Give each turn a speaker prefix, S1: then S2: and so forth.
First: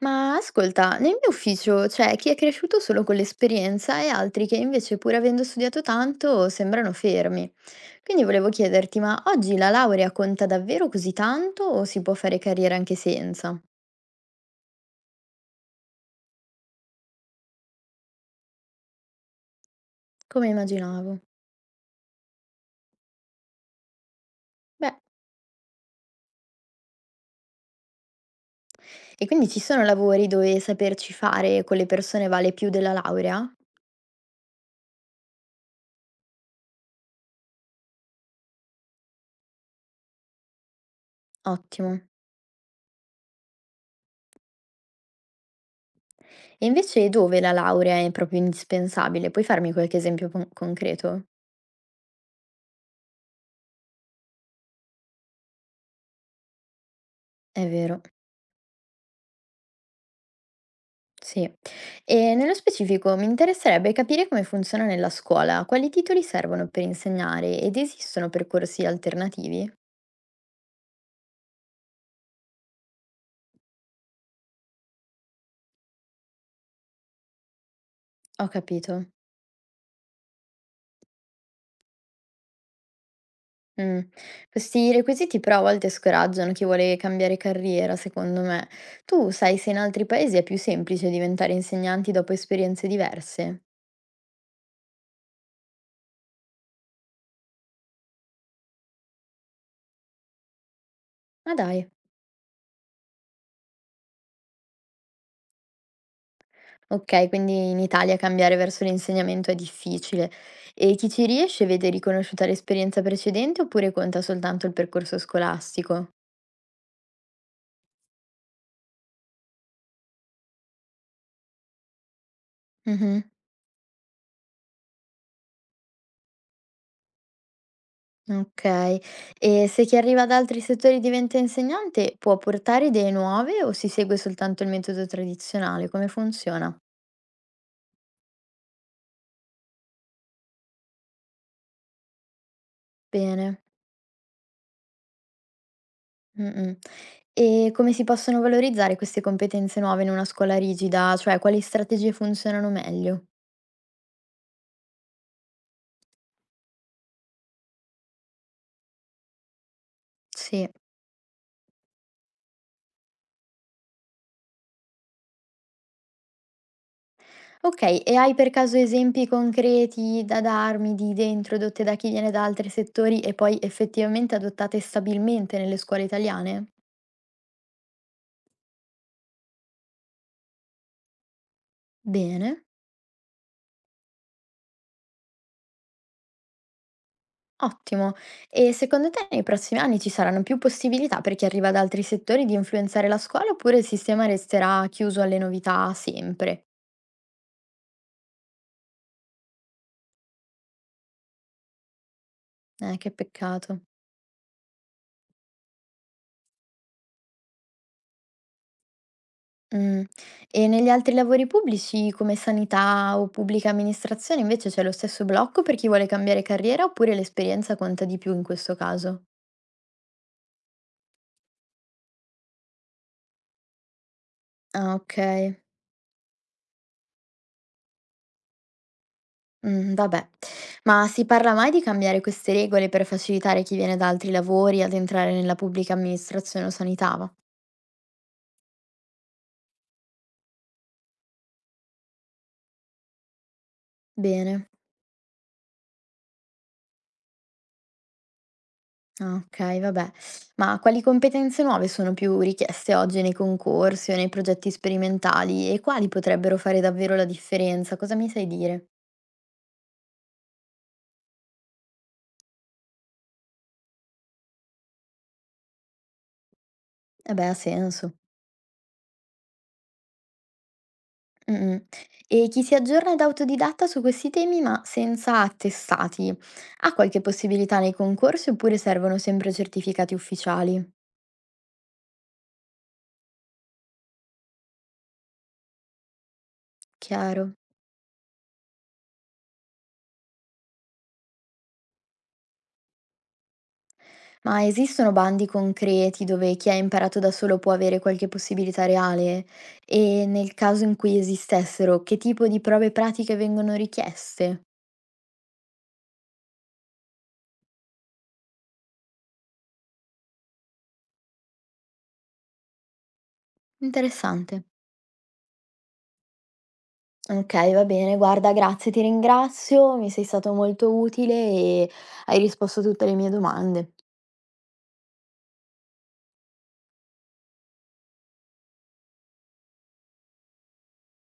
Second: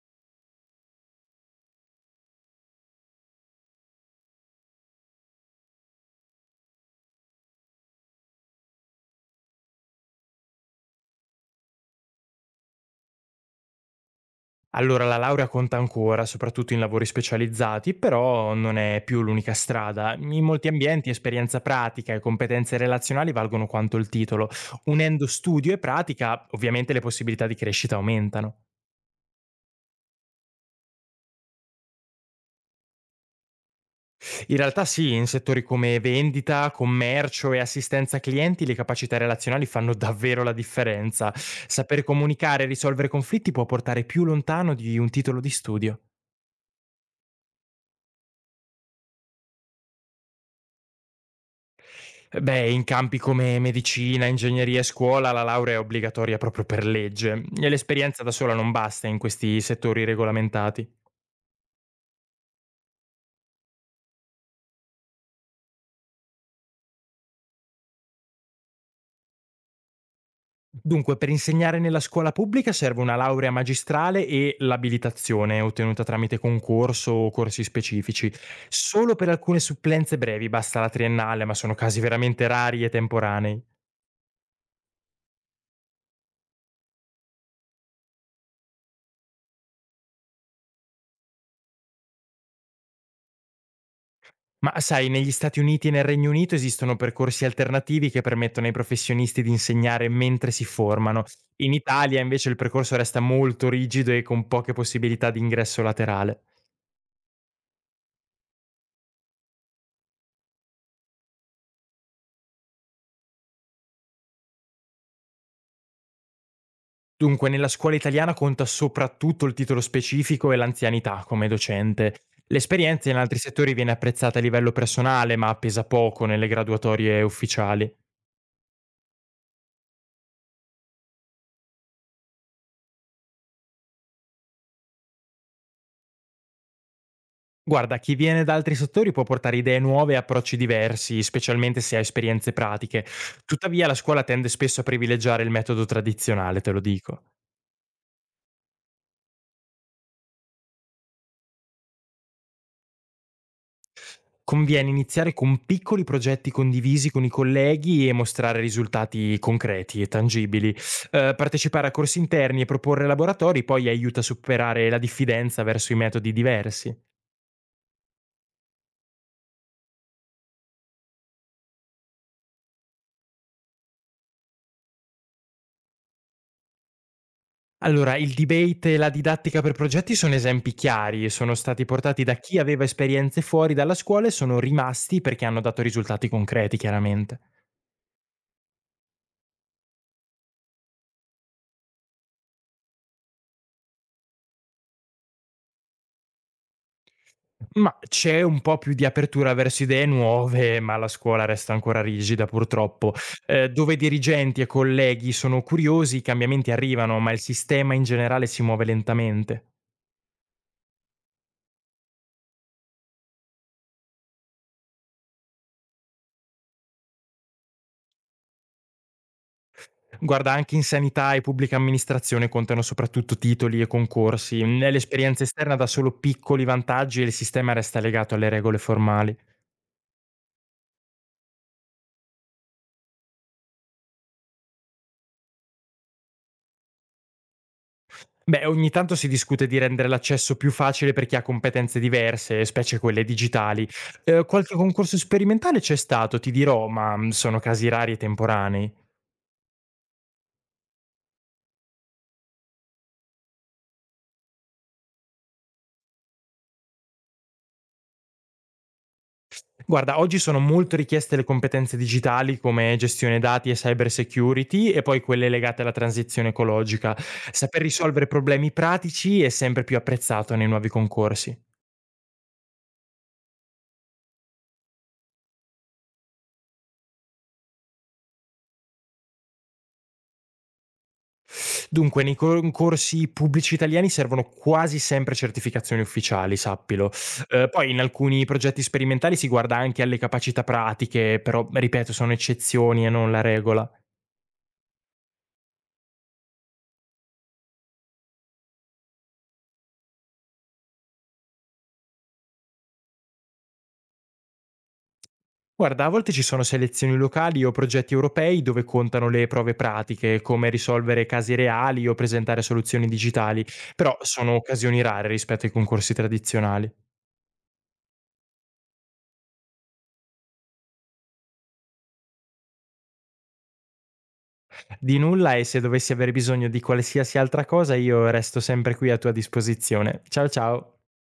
S1: Ma ascolta, nel mio ufficio c'è chi è cresciuto solo con l'esperienza e altri che invece, pur avendo studiato tanto, sembrano fermi. Quindi volevo chiederti, ma oggi la laurea conta davvero così tanto o si può fare carriera anche senza?
S2: Allora, la laurea conta ancora, soprattutto in lavori specializzati, però non è più l'unica strada.
S1: Come
S2: In molti ambienti
S1: immaginavo.
S2: esperienza pratica e competenze relazionali valgono quanto il titolo.
S1: Beh,
S2: Unendo studio e pratica, ovviamente le possibilità di crescita aumentano.
S1: e quindi ci sono lavori dove saperci fare con le persone vale più della laurea?
S2: In realtà sì, in settori come vendita, commercio e assistenza clienti, le capacità relazionali fanno davvero la differenza.
S1: Ottimo.
S2: Saper comunicare e risolvere conflitti può portare più lontano di un titolo di studio.
S1: E invece dove la laurea è proprio indispensabile? Puoi farmi qualche esempio concreto?
S2: Eh beh, in campi come medicina, ingegneria e scuola la laurea è obbligatoria proprio per legge
S1: È
S2: e
S1: vero.
S2: l'esperienza da sola non basta in questi settori regolamentati.
S1: Sì. E nello specifico mi interesserebbe capire come funziona nella scuola, quali titoli servono per insegnare ed esistono percorsi alternativi?
S2: Dunque, per insegnare nella scuola pubblica serve una laurea magistrale e l'abilitazione ottenuta tramite concorso o corsi specifici.
S1: Ho capito.
S2: Solo per alcune supplenze brevi basta la triennale, ma sono casi veramente rari e temporanei.
S1: Mm. Questi requisiti però a volte scoraggiano chi vuole cambiare carriera, secondo me. Tu sai se in altri paesi è più semplice diventare insegnanti dopo esperienze diverse?
S2: Ma sai, negli Stati Uniti e nel Regno Unito esistono percorsi alternativi che permettono ai professionisti di insegnare mentre si formano.
S1: Ma
S2: In
S1: dai.
S2: Italia invece il percorso resta molto rigido e con poche possibilità di ingresso laterale.
S1: Ok, quindi in Italia cambiare verso l'insegnamento è difficile. E chi ci riesce vede riconosciuta l'esperienza precedente oppure conta soltanto il percorso scolastico?
S2: Dunque, nella scuola italiana conta soprattutto il titolo specifico e l'anzianità come docente. L'esperienza in
S1: Mh-mh.
S2: altri settori viene apprezzata a livello personale, ma pesa poco nelle graduatorie ufficiali.
S1: Okay. E se chi arriva da altri settori diventa insegnante, può portare idee nuove o si segue soltanto il metodo tradizionale? Come funziona?
S2: Guarda, chi viene da altri settori può portare idee nuove e approcci diversi, specialmente se ha esperienze pratiche.
S1: Bene.
S2: Tuttavia, la scuola tende spesso a privilegiare il metodo tradizionale, te
S1: Mh-mh.
S2: lo dico.
S1: E come si possono valorizzare queste competenze nuove in una scuola rigida? Cioè, quali strategie funzionano meglio?
S2: Conviene iniziare con piccoli progetti condivisi con i colleghi e mostrare risultati concreti e
S1: Sì.
S2: tangibili. Partecipare a corsi interni e proporre laboratori poi aiuta a superare la diffidenza verso i metodi diversi.
S1: Okay, e hai per caso esempi concreti da darmi di idee introdotte da chi viene da altri settori e poi effettivamente adottate stabilmente nelle scuole italiane?
S2: Allora, il debate e la didattica per progetti sono esempi chiari, e sono stati portati da chi
S1: Bene.
S2: aveva esperienze fuori dalla scuola e sono rimasti perché hanno dato risultati concreti, chiaramente.
S1: Ottimo. E secondo te nei prossimi anni ci saranno più possibilità per chi arriva da altri settori di influenzare la scuola oppure il sistema resterà chiuso alle novità sempre?
S2: Ma c'è un po' più di apertura verso idee nuove, ma la scuola resta ancora rigida,
S1: Che
S2: purtroppo.
S1: peccato.
S2: Dove dirigenti e colleghi sono curiosi, i cambiamenti arrivano, ma il sistema in generale si muove lentamente.
S1: Mm. E negli altri lavori pubblici come sanità o pubblica amministrazione invece c'è lo stesso blocco per chi vuole cambiare carriera oppure l'esperienza conta di più in questo caso?
S2: Guarda, anche in sanità e pubblica amministrazione contano soprattutto titoli e concorsi.
S1: Ah, ok.
S2: L'esperienza esterna dà solo piccoli vantaggi e il sistema resta legato alle regole formali.
S1: Mm, vabbè. Ma si parla mai di cambiare queste regole per facilitare chi viene da altri lavori ad entrare nella pubblica amministrazione o sanità?
S2: Beh, ogni tanto si discute di rendere l'accesso più facile per chi ha competenze diverse, specie quelle digitali.
S1: Bene.
S2: Qualche concorso sperimentale c'è stato, ti dirò, ma sono casi rari e temporanei.
S1: Ah, okay, vabbè. Ma quali competenze nuove sono più richieste oggi nei concorsi o nei progetti sperimentali e quali potrebbero fare davvero la differenza? Cosa mi sai dire?
S2: Guarda, oggi sono molto richieste le competenze digitali come gestione dati e cyber security e poi quelle legate alla transizione ecologica.
S1: Eh beh, ha
S2: Saper
S1: senso.
S2: risolvere problemi pratici è sempre più apprezzato nei nuovi concorsi.
S1: Mh-mh. E chi si aggiorna da autodidatta su questi temi ma senza attestati, ha qualche possibilità nei concorsi oppure servono sempre certificati ufficiali?
S2: Dunque, nei concorsi pubblici italiani servono quasi sempre certificazioni ufficiali, sappilo.
S1: Chiaro.
S2: Poi in alcuni progetti sperimentali si guarda anche alle capacità pratiche, però ripeto, sono eccezioni e non la regola.
S1: Ma esistono bandi concreti dove chi ha imparato da solo può avere qualche possibilità reale? E nel caso in cui esistessero, che tipo di prove pratiche vengono richieste?
S2: Guarda, a volte ci sono selezioni locali o progetti europei dove contano le prove pratiche, come risolvere casi reali o presentare soluzioni digitali, però sono
S1: Interessante.
S2: occasioni rare rispetto ai concorsi tradizionali.
S1: Ok, va bene, guarda, grazie, ti ringrazio, mi sei stato molto utile e hai risposto a tutte le mie domande.
S2: Di nulla e se dovessi avere bisogno di qualsiasi altra cosa io resto sempre qui a tua disposizione. Ciao ciao!